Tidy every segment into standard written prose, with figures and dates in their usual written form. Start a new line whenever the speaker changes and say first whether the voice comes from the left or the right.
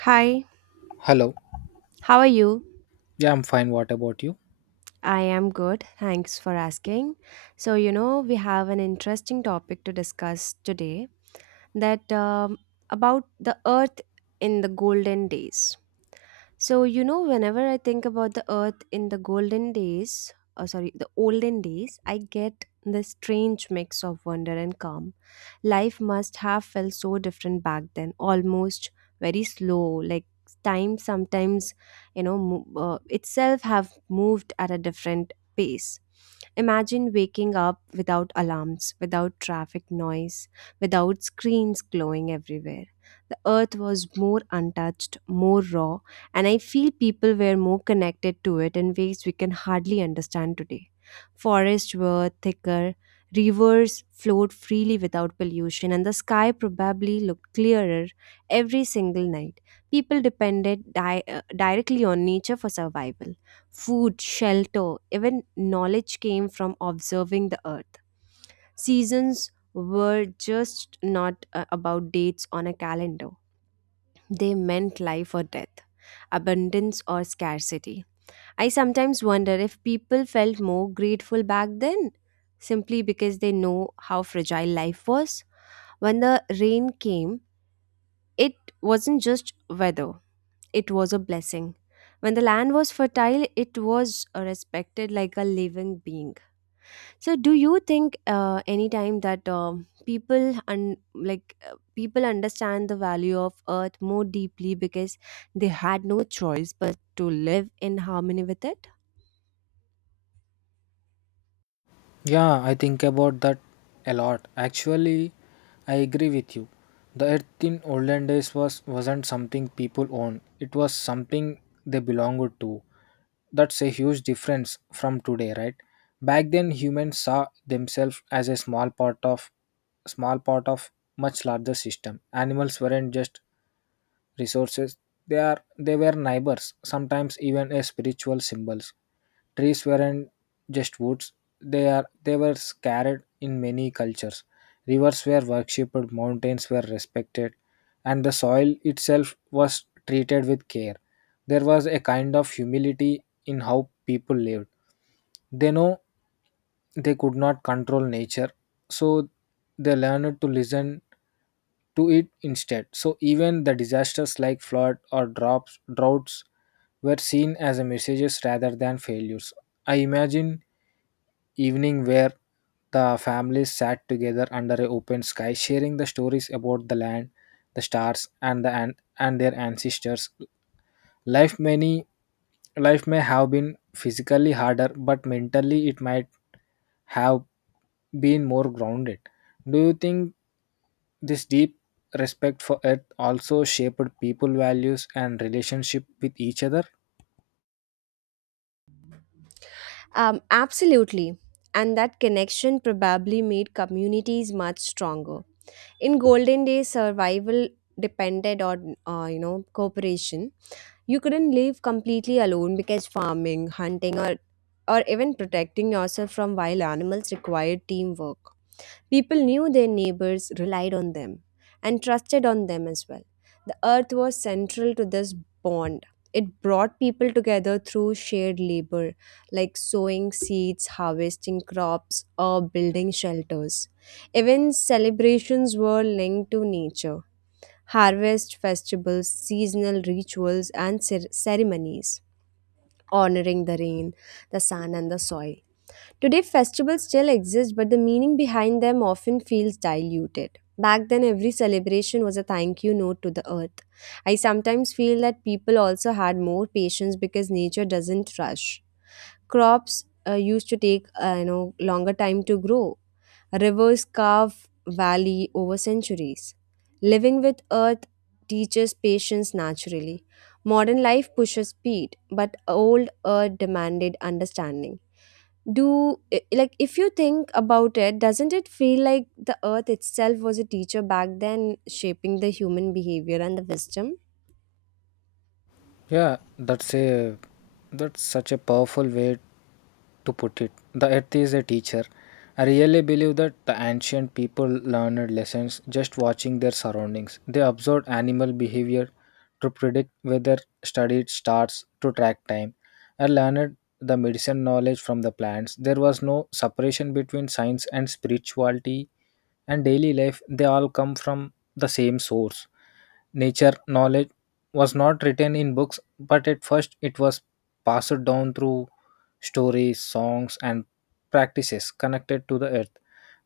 right: Hi,
left: Hello.
right: how are you?
left: Yeah, I'm fine. What about you?
right: I am good. Thanks for asking. So, you know, we have an interesting topic to discuss today that about the earth in the golden days. So, you know, whenever I think about the earth in the golden days, or sorry, the olden days, I get this strange mix of wonder and calm. Life must have felt so different back then, almost very slow, like time sometimes, itself have moved at a different pace. Imagine waking up without alarms, without traffic noise, without screens glowing everywhere. The earth was more untouched, more raw, and I feel people were more connected to it in ways we can hardly understand today. Forests were thicker, rivers flowed freely without pollution, and the sky probably looked clearer every single night. People depended directly on nature for survival. Food, shelter, even knowledge came from observing the earth. Seasons were just not about dates on a calendar. They meant life or death, abundance or scarcity. I sometimes wonder if people felt more grateful back then simply because they know how fragile life was. When the rain came, it wasn't just weather, it was a blessing. When the land was fertile, it was respected like a living being. So, do you think any time that people people understand the value of earth more deeply because they had no choice but to live in harmony with it?
left: Yeah, I think about that a lot. Actually, I agree with you. The earth in olden days wasn't something people owned. It was something they belonged to. That's a huge difference from today, right? Back then humans saw themselves as a small part of much larger system. Animals weren't just resources. They are they were neighbors, sometimes even as spiritual symbols. Trees weren't just woods, they were carried in many cultures. Rivers were worshipped, mountains were respected, and the soil itself was treated with care. There was a kind of humility in how people lived. They know they could not control nature, so they learned to listen to it instead. So even the disasters like flood or droughts were seen as a messages rather than failures. I imagine evening where the families sat together under a open sky, sharing the stories about the land, the stars, and their ancestors. Life many life may have been physically harder, but mentally it might have been more grounded. Do you think this deep respect for earth also shaped people values and relationship with each other?
right: Absolutely. And that connection probably made communities much stronger. In golden days, survival depended on, you know, cooperation. You couldn't live completely alone because farming, hunting, or even protecting yourself from wild animals required teamwork. People knew their neighbors relied on them and trusted on them as well. The earth was central to this bond. It brought people together through shared labor, like sowing seeds, harvesting crops, or building shelters. Even celebrations were linked to nature: harvest festivals, seasonal rituals, and ceremonies honoring the rain, the sun, and the soil. Today, festivals still exist, but the meaning behind them often feels diluted. Back then, every celebration was a thank you note to the earth. I sometimes feel that people also had more patience because nature doesn't rush. Crops used to take longer time to grow. Rivers carve valley over centuries. Living with earth teaches patience naturally. Modern life pushes speed, but old earth demanded understanding. Do I- like If you think about it, doesn't it feel like the earth itself was a teacher back then, shaping the human behavior and the wisdom?
left: Yeah, that's such a powerful way to put it. The earth is a teacher. I really believe that the ancient people learned lessons just watching their surroundings. They observed animal behavior to predict weather, studied stars to track time, and learned the medicine knowledge from the plants. There was no separation between science and spirituality and daily life. They all come from the same source nature knowledge was not written in books, but at first it was passed down through stories, songs, and practices connected to the earth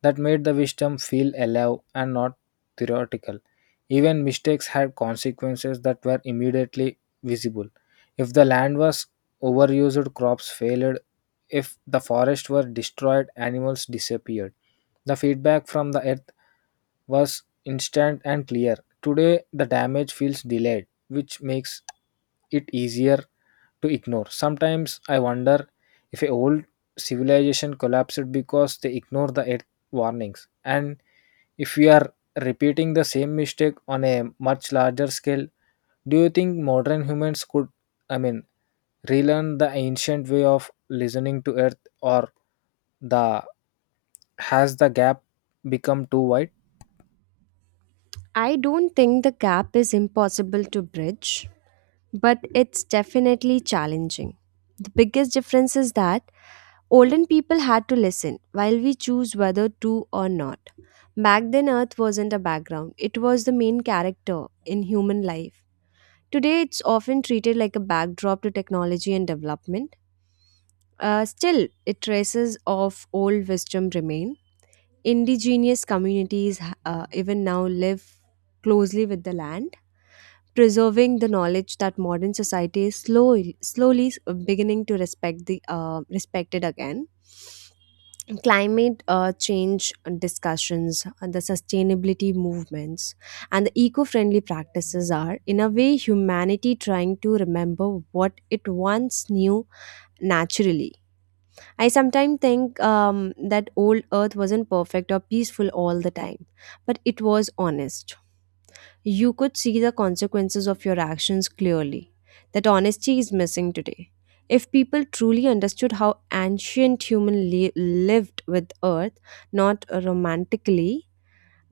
left: that made the wisdom feel alive and not theoretical. Even mistakes had consequences that were immediately visible. If the land was overused, crops failed. If the forests were destroyed, animals disappeared. The feedback from the earth was instant and clear. Today, the damage feels delayed, which makes it easier to ignore. Sometimes I wonder if a old civilization collapsed because they ignore the earth warnings, and if we are repeating the same mistake on a much larger scale. Do you think modern humans could, I mean, relearn the ancient way of listening to earth, or the has the gap become too wide?
right: I don't think the gap is impossible to bridge, but it's definitely challenging. The biggest difference is that olden people had to listen while we choose whether to or not. Back then earth wasn't a background, it was the main character in human life. Today it's often treated like a backdrop to technology and development. Still, it traces of old wisdom remain. Indigenous communities even now live closely with the land, preserving the knowledge that modern society is slowly, slowly beginning to respect the respected again. Climate change discussions, the sustainability movements, and the eco-friendly practices are, in a way, humanity trying to remember what it once knew naturally. I sometimes think that old Earth wasn't perfect or peaceful all the time, but it was honest. You could see the consequences of your actions clearly. That honesty is missing today. If people truly understood how ancient lived with Earth, not romantically,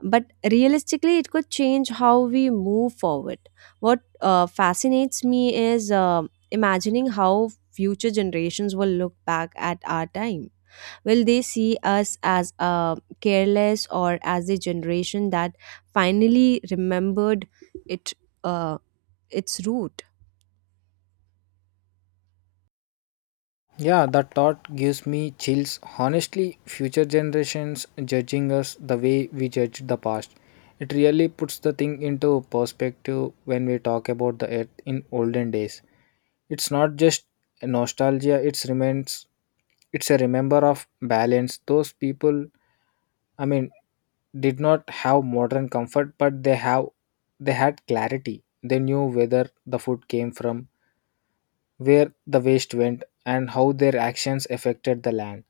right: but realistically, it could change how we move forward. What fascinates me is imagining how future generations will look back at our time. Will they see us as careless, or as a generation that finally remembered it uh, its root?
left: Yeah, that thought gives me chills. Honestly, future generations judging us the way we judged the past. It really puts the thing into perspective when we talk about the earth in olden days. It's not just nostalgia, it's a remember of balance. Those people, I mean, did not have modern comfort, but they had clarity. They knew whether the food came from, where the waste went, and how their actions affected the land.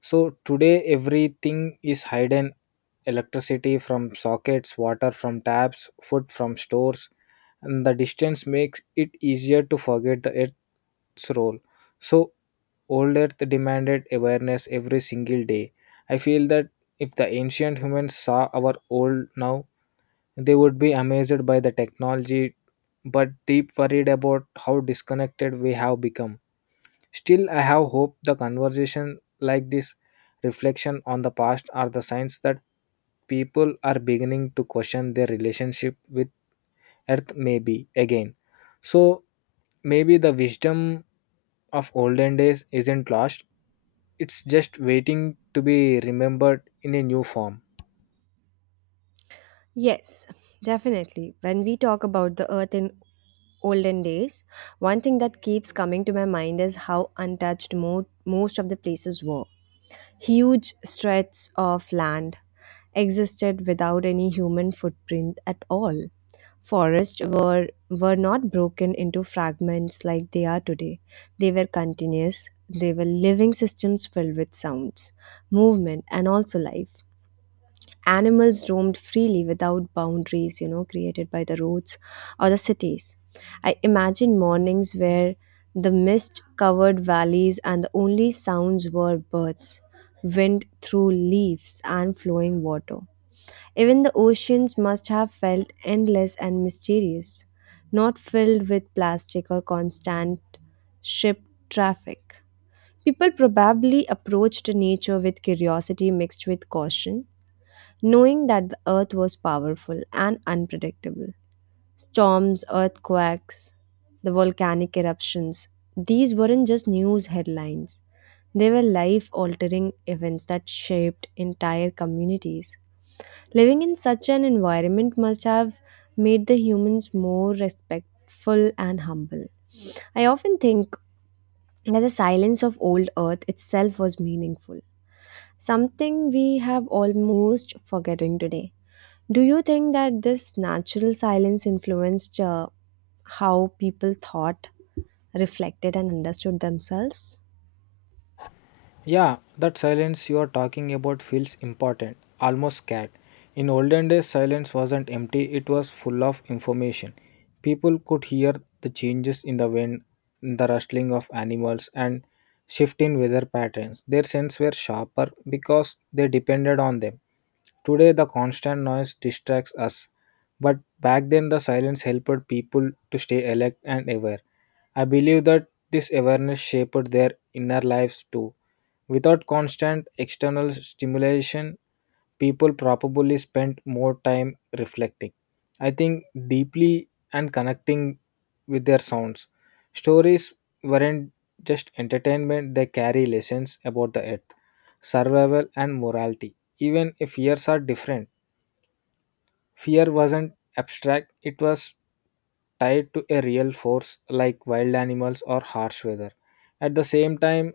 left: So today everything is hidden, electricity from sockets, water from taps, food from stores, and the distance makes it easier to forget the earth's role. So Old Earth demanded awareness every single day. I feel that if the ancient humans saw our old now, they would be amazed by the technology, but deep worried about how disconnected we have become. Still, I have hope the conversation like this, reflection on the past, are the signs that people are beginning to question their relationship with earth maybe again. So maybe the wisdom of olden days isn't lost. It's just waiting to be remembered in a new form.
right: Yes, definitely. When we talk about the earth in olden days, one thing that keeps coming to my mind is how untouched most of the places were. Huge stretches of land existed without any human footprint at all. Forests were not broken into fragments like they are today. They were continuous. They were living systems filled with sounds, movement, and also life. Animals roamed freely without boundaries, you know, created by the roads or the cities. I imagine mornings where the mist covered valleys and the only sounds were birds, wind through leaves, and flowing water. Even the oceans must have felt endless and mysterious, not filled with plastic or constant ship traffic. People probably approached nature with curiosity mixed with caution, knowing that the earth was powerful and unpredictable. Storms, earthquakes, the volcanic eruptions. These weren't just news headlines. They were life altering events that shaped entire communities. Living in such an environment must have made the humans more respectful and humble. I often think that the silence of old earth itself was meaningful, something we have almost forgetting today. Do you think that this natural silence influenced how people thought, reflected, and understood themselves?
left: Yeah, that silence you are talking about feels important, almost scared. In olden days, silence wasn't empty, it was full of information. People could hear the changes in the wind, the rustling of animals, and shift in weather patterns. Their senses were sharper because they depended on them. Today, the constant noise distracts us, but back then, the silence helped people to stay alert and aware. I believe that this awareness shaped their inner lives too. Without constant external stimulation, people probably spent more time reflecting. I think deeply and connecting with their sounds. Stories weren't just entertainment, they carry lessons about the earth, survival, and morality. Even if years are different, fear wasn't abstract, it was tied to a real force like wild animals or harsh weather. At the same time,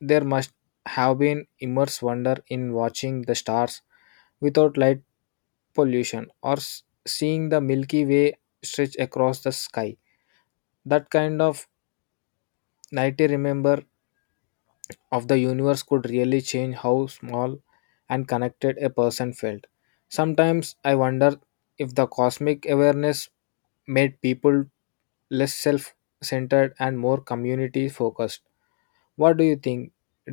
left: there must have been immense wonder in watching the stars without light pollution or seeing the Milky Way stretch across the sky. That kind of nighty remember of the universe could really change how small and connected a person felt. Sometimes I wonder if the cosmic awareness made people less self centered and more community focused. What do you think?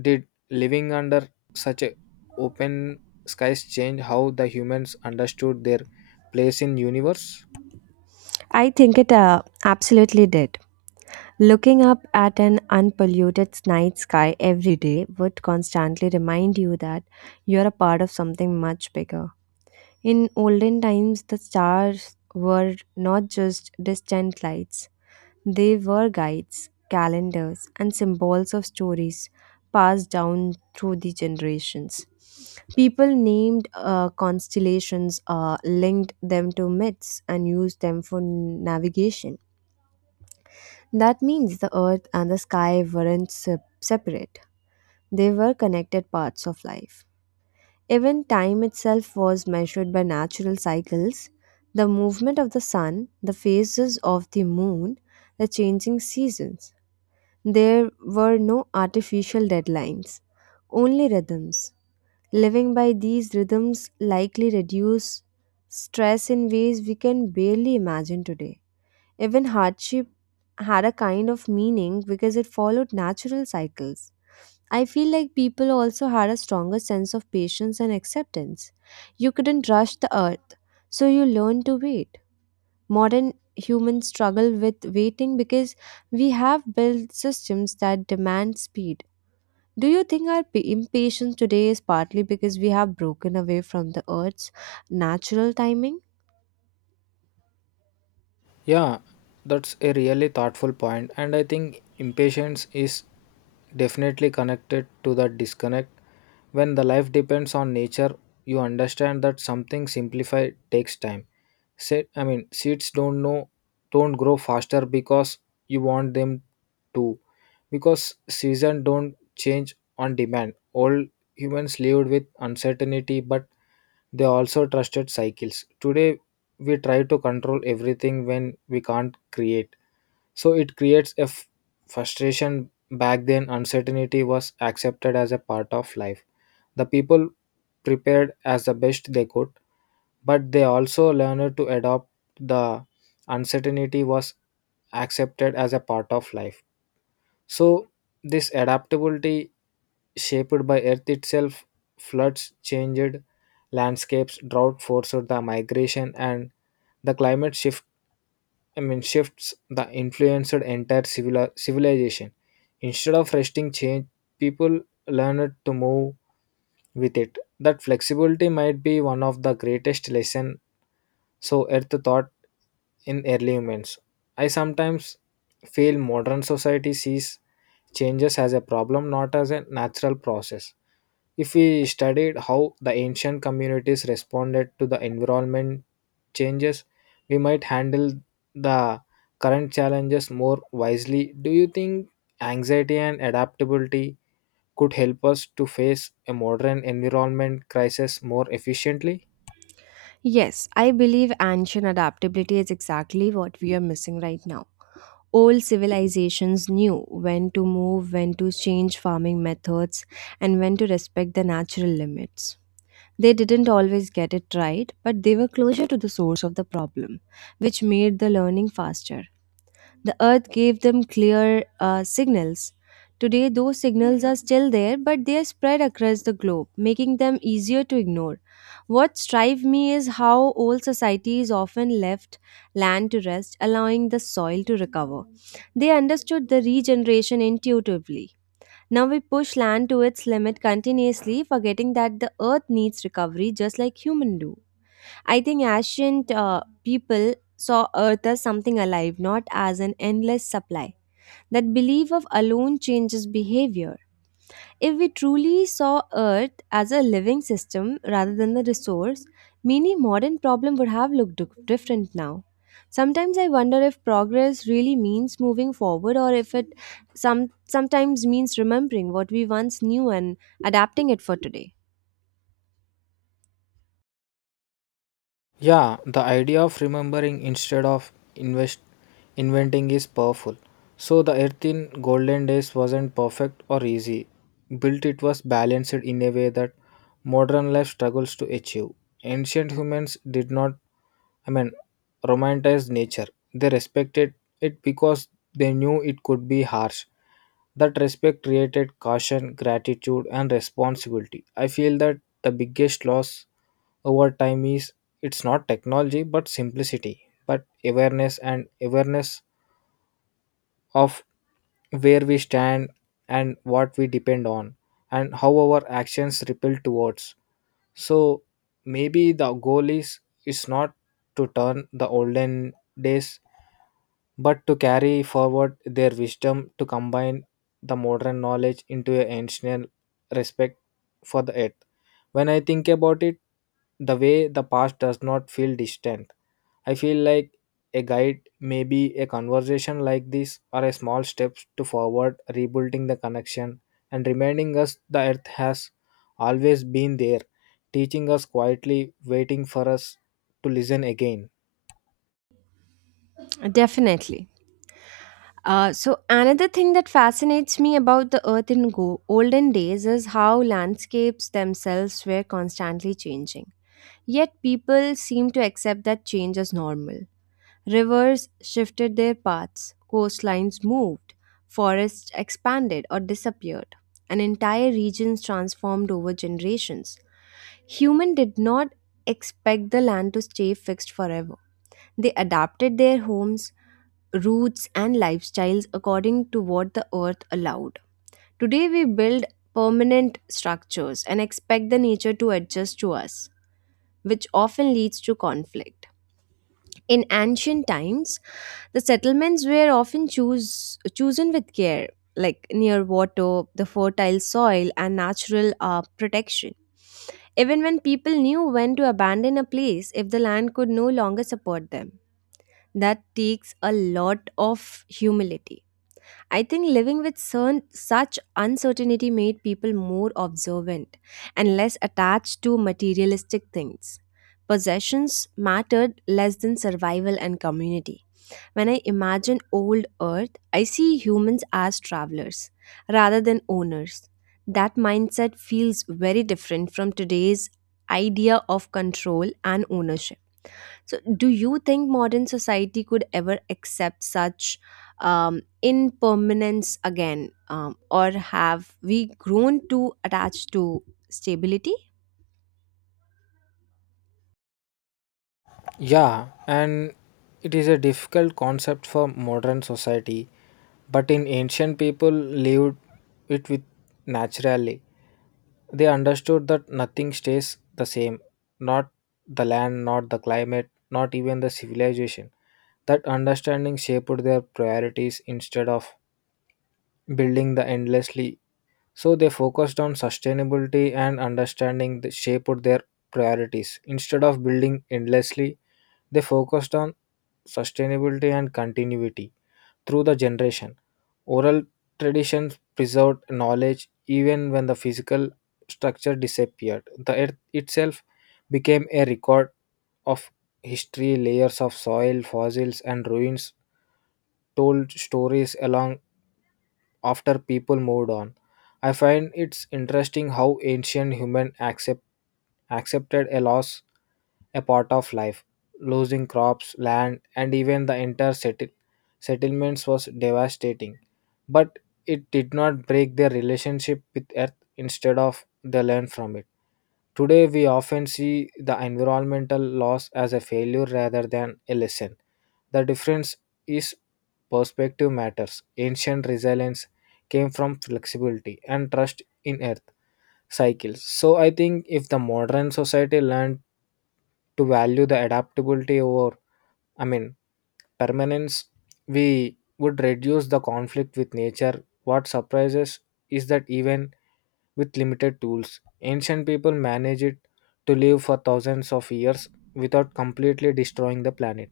left: Did living under such a open skies change how the humans understood their place in universe?
right: I think it absolutely did. Looking up at an unpolluted night sky every day would constantly remind you that you're a part of something much bigger. In olden times, the stars were not just distant lights, they were guides, calendars, and symbols of stories passed down through the generations. People named constellations, linked them to myths, and used them for navigation. That means the earth and the sky weren't separate, they were connected parts of life. Even time itself was measured by natural cycles: the movement of the sun, the phases of the moon, the changing seasons. There were no artificial deadlines, only rhythms. Living by these rhythms likely reduce stress in ways we can barely imagine today. Even hardship had a kind of meaning because it followed natural cycles. I feel like people also had a stronger sense of patience and acceptance. You couldn't rush the earth, so you learned to wait. Modern humans struggle with waiting because we have built systems that demand speed. Do you think our impatience today is partly because we have broken away from the Earth's natural timing?
left: Yeah, that's a really thoughtful point, and I think impatience is definitely connected to that disconnect. When the life depends on nature, you understand that something simplified takes time. Say, I mean, seeds don't grow faster because you want them to, because season don't change on demand. All humans lived with uncertainty, but they also trusted cycles. Today we try to control everything when we can't create, so it creates a frustration. Back then uncertainty was accepted as a part of life, the people prepared as the best they could, but they also learned to adopt the uncertainty was accepted as a part of life. So this adaptability shaped by earth itself, floods changed landscapes, drought forced the migration, and the climate shift, I mean, shifts that influenced entire civilization. Instead of resting change, people learned to move with it. That flexibility might be one of the greatest lesson so Earth thought in early humans. I sometimes feel modern society sees changes as a problem, not as a natural process. If we studied how the ancient communities responded to the environment changes, we might handle the current challenges more wisely. Do you think anxiety and adaptability could help us to face a modern environment crisis more efficiently?
right: Yes, I believe ancient adaptability is exactly what we are missing right now. Old civilizations knew when to move, when to change farming methods, and when to respect the natural limits. They didn't always get it right, but they were closer to the source of the problem, which made the learning faster. The earth gave them clear signals. Today, those signals are still there, but they are spread across the globe, making them easier to ignore. What strikes me is how old societies often left land to rest, allowing the soil to recover. They understood the regeneration intuitively. Now we push land to its limit continuously, forgetting that the earth needs recovery just like humans do. I think ancient people saw earth as something alive, not as an endless supply. That belief of alone changes behavior. If we truly saw Earth as a living system rather than a resource, many modern problems would have looked different now. Sometimes I wonder if progress really means moving forward or if it sometimes means remembering what we once knew and adapting it for today.
left: Yeah, the idea of remembering instead of invest inventing is powerful. So the earth in golden days wasn't perfect or easy. Built it was balanced in a way that modern life struggles to achieve. Ancient humans did not, I mean, romanticized nature. They respected it because they knew it could be harsh. That respect created caution, gratitude, and responsibility. I feel that the biggest loss over time is it's not technology but simplicity, but awareness and awareness of where we stand and what we depend on and how our actions ripple towards. So maybe the goal is not to turn the olden days but to carry forward their wisdom, to combine the modern knowledge into an ancient respect for the earth. When I think about it, the way the past does not feel distant, I feel like a guide, maybe a conversation like this, or a small steps to forward, rebuilding the connection and reminding us the earth has always been there, teaching us quietly, waiting for us to listen again.
right: Definitely. So another thing that fascinates me about the earth in olden days is how landscapes themselves were constantly changing. Yet people seem to accept that change as normal. Rivers shifted their paths, coastlines moved, forests expanded or disappeared, and entire regions transformed over generations. Human did not expect the land to stay fixed forever. They adapted their homes, roots, and lifestyles according to what the earth allowed. Today, we build permanent structures and expect the nature to adjust to us, which often leads to conflict. In ancient times, the settlements were often chosen with care, like near water, the fertile soil, and natural protection. Even when people knew when to abandon a place if the land could no longer support them, that takes a lot of humility. I think living with such uncertainty made people more observant and less attached to materialistic things. Possessions mattered less than survival and community. When I imagine old Earth, I see humans as travelers rather than owners. That mindset feels very different from today's idea of control and ownership. So, do you think modern society could ever accept such impermanence again, or have we grown too attached to stability?
left: Yeah, and it is a difficult concept for modern society, but in ancient people lived it with naturally. They understood that nothing stays the same, not the land, not the climate, not even the civilization. That understanding shaped their priorities instead of building the endlessly. So they focused on sustainability and understanding that shaped their priorities instead of building endlessly, they focused on sustainability and continuity through the generation. Oral traditions preserved knowledge even when the physical structure disappeared. The earth itself became a record of history, layers of soil, fossils, and ruins told stories along after people moved on. I find it's interesting how ancient human accepted a loss a part of life. Losing crops, land, and even the entire settlements was devastating. But it did not break their relationship with earth. Instead of they learned from it. Today, we often see the environmental loss as a failure rather than a lesson. The difference is perspective matters. Ancient resilience came from flexibility and trust in earth cycles. So, I think if the modern society learned to value the adaptability over, I mean, permanence, we would reduce the conflict with nature. What surprises is that even with limited tools. Ancient people managed it to live for thousands of years without completely destroying the planet.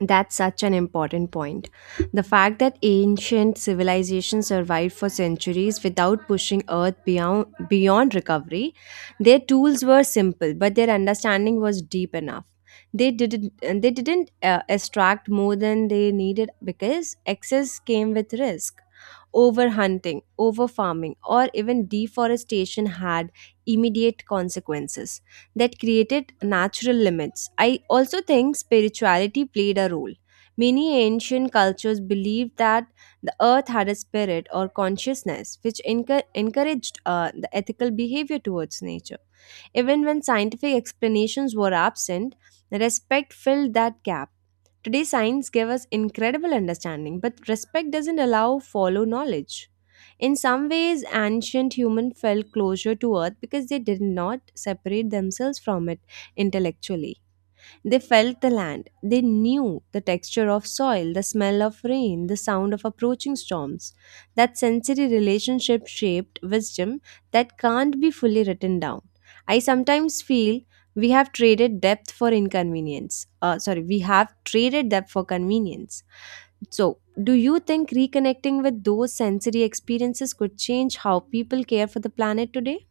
right: That's such an important point. The fact that ancient civilizations survived for centuries without pushing Earth beyond recovery, their tools were simple, but their understanding was deep enough. They didn't extract more than they needed because excess came with risk. Overhunting, overfarming, or even deforestation had immediate consequences that created natural limits. I also think spirituality played a role. Many ancient cultures believed that the earth had a spirit or consciousness, which encouraged the ethical behavior towards nature. Even when scientific explanations were absent, respect filled that gap. Today, science gives us incredible understanding, but respect doesn't allow follow knowledge. In some ways, ancient humans felt closer to earth because they did not separate themselves from it intellectually. They felt the land. They knew the texture of soil, the smell of rain, the sound of approaching storms. That sensory relationship shaped wisdom that can't be fully written down. I sometimes feel we have traded depth for inconvenience. Sorry, we have traded depth for convenience. So, do you think reconnecting with those sensory experiences could change how people care for the planet today?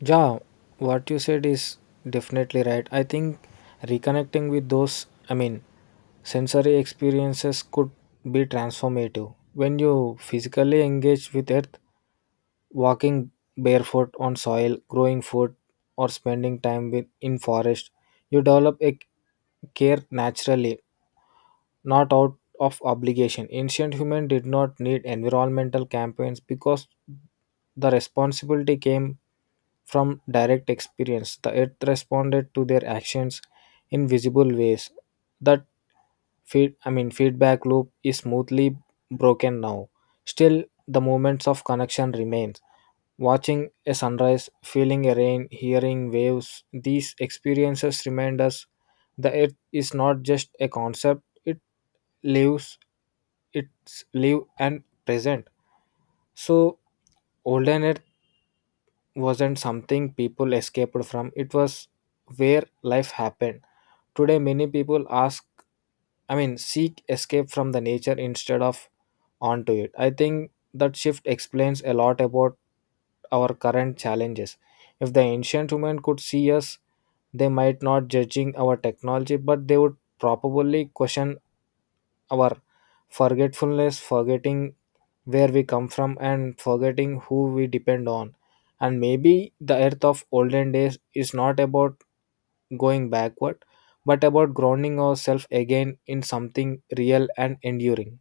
left: Yeah, what you said is definitely right. I think reconnecting with those, I mean, sensory experiences could be transformative. When you physically engage with earth, walking barefoot on soil, growing food, or spending time with in forest, you develop a care naturally not out of obligation. Ancient humans did not need environmental campaigns because the responsibility came from direct experience. The earth responded to their actions in visible ways. That feed I mean feedback loop is smoothly broken now. Still the moments of connection remains. Watching a sunrise, feeling a rain, hearing waves, these experiences remind us the earth is not just a concept, lives its live and present. So olden earth wasn't something people escaped from, it was where life happened. Today many people ask I mean seek escape from the nature instead of onto it. I think that shift explains a lot about our current challenges. If the ancient human could see us, they might not judging our technology, but they would probably question our forgetfulness, forgetting where we come from and forgetting who we depend on. And maybe the earth of olden days is not about going backward, but about grounding ourselves again in something real and enduring.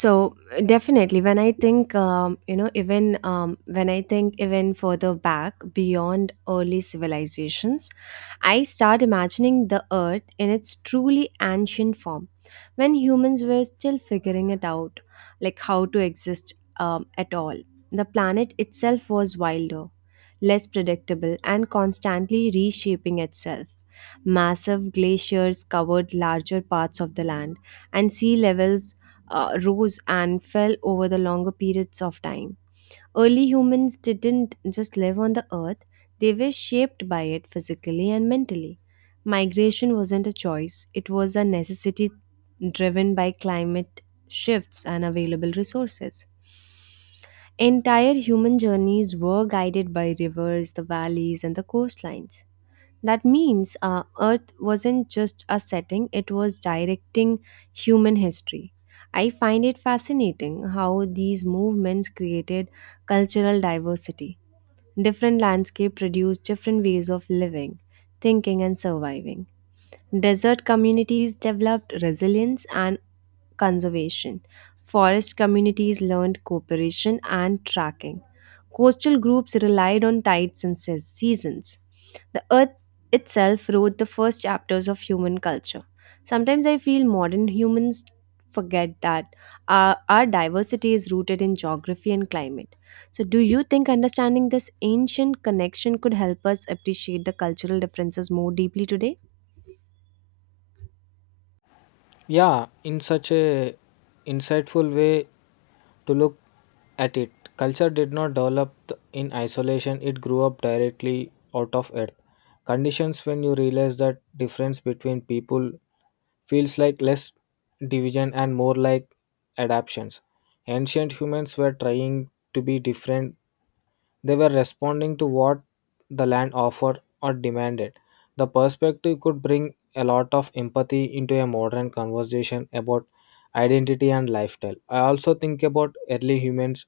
right: So definitely when I think you know even when I think even further back beyond early civilizations, I start imagining the earth in its truly ancient form, when humans were still figuring it out, like how to exist at all. The planet itself was wilder, less predictable, and constantly reshaping itself. Massive glaciers covered larger parts of the land, and sea levels rose and fell over the longer periods of time. Early humans didn't just live on the earth, they were shaped by it physically and mentally. Migration wasn't a choice, it was a necessity driven by climate shifts and available resources. Entire human journeys were guided by rivers, the valleys, and the coastlines. That means earth wasn't just a setting, it was directing human history. I find it fascinating how these movements created cultural diversity. Different landscapes produced different ways of living, thinking, and surviving. Desert communities developed resilience and conservation. Forest communities learned cooperation and tracking. Coastal groups relied on tides and seasons. The earth itself wrote the first chapters of human culture. Sometimes I feel modern humans forget that our diversity is rooted in geography and climate. So, do you think understanding this ancient connection could help us appreciate the cultural differences more deeply today?
left: Yeah, in such a insightful way to look at it, culture did not develop in isolation, it grew up directly out of earth. Conditions when you realize that difference between people feels like less division and more like adaptations. Ancient humans were trying to be different, they were responding to what the land offered or demanded. The perspective could bring a lot of empathy into a modern conversation about identity and lifestyle. I also think about early humans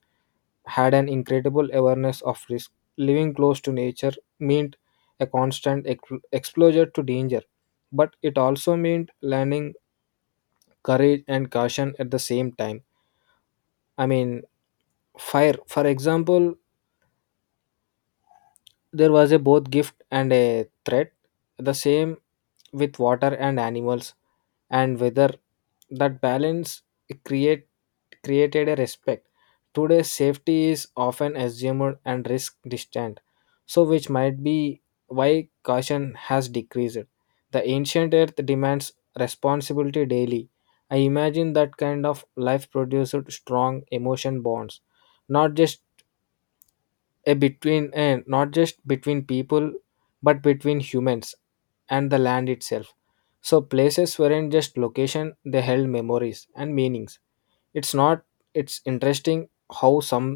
left: had an incredible awareness of risk. Living close to nature meant a constant exposure to danger, but it also meant learning courage and caution at the same time. I mean, fire for example. There was a both gift and a threat, the same with water and animals, and whether that balance create created a respect. Today, safety is often assumed and risk distant, so which might be why caution has decreased. The ancient earth demands responsibility daily. I imagine that kind of life produced strong emotion bonds, not just a between and not just between people but between humans and the land itself. So places weren't just location, they held memories and meanings. It's not it's interesting how some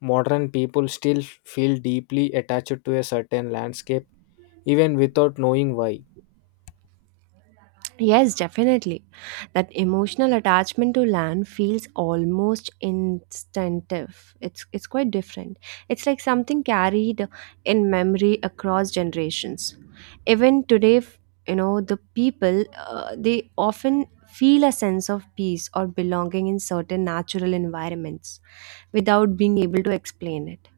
left: modern people still feel deeply attached to a certain landscape even without knowing why.
right: Yes, definitely. That emotional attachment to land feels almost instinctive. It's quite different. It's like something carried in memory across generations. Even today, the people they often feel a sense of peace or belonging in certain natural environments without being able to explain it.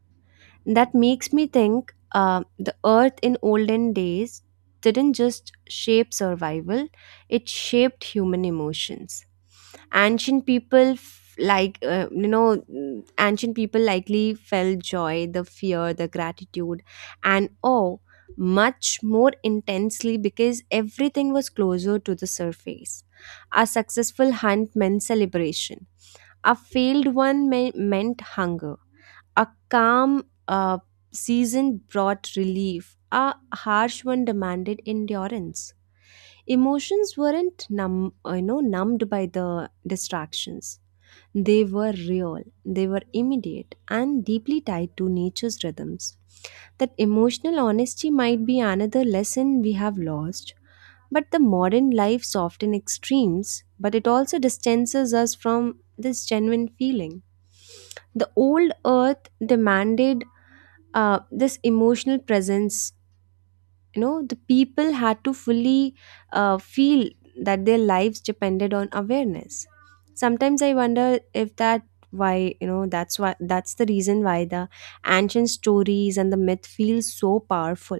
right: That makes me think the earth in olden days didn't just shape survival, it shaped human emotions. Ancient people ancient people likely felt joy, the fear, the gratitude, and awe much more intensely because everything was closer to the surface. A successful hunt meant celebration, a failed meant hunger. A calm season brought relief. A harsh one demanded endurance. Emotions weren't numbed by the distractions. They were real, they were immediate, and deeply tied to nature's rhythms. That emotional honesty might be another lesson we have lost. But the modern life soften extremes, but it also distances us from this genuine feeling. The old earth demanded this emotional presence. You know, the people had to fully feel that their lives depended on awareness. Sometimes I wonder if that why you know that's why that's the reason why the ancient stories and the myth feel so powerful.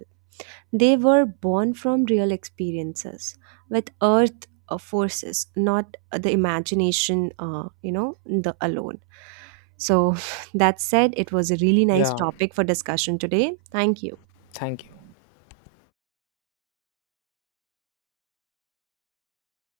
right: They were born from real experiences with earth forces, not the imagination you know the alone. So that said, it was a really nice
left: Yeah,
right: topic for discussion today. Thank you.
left: thank you.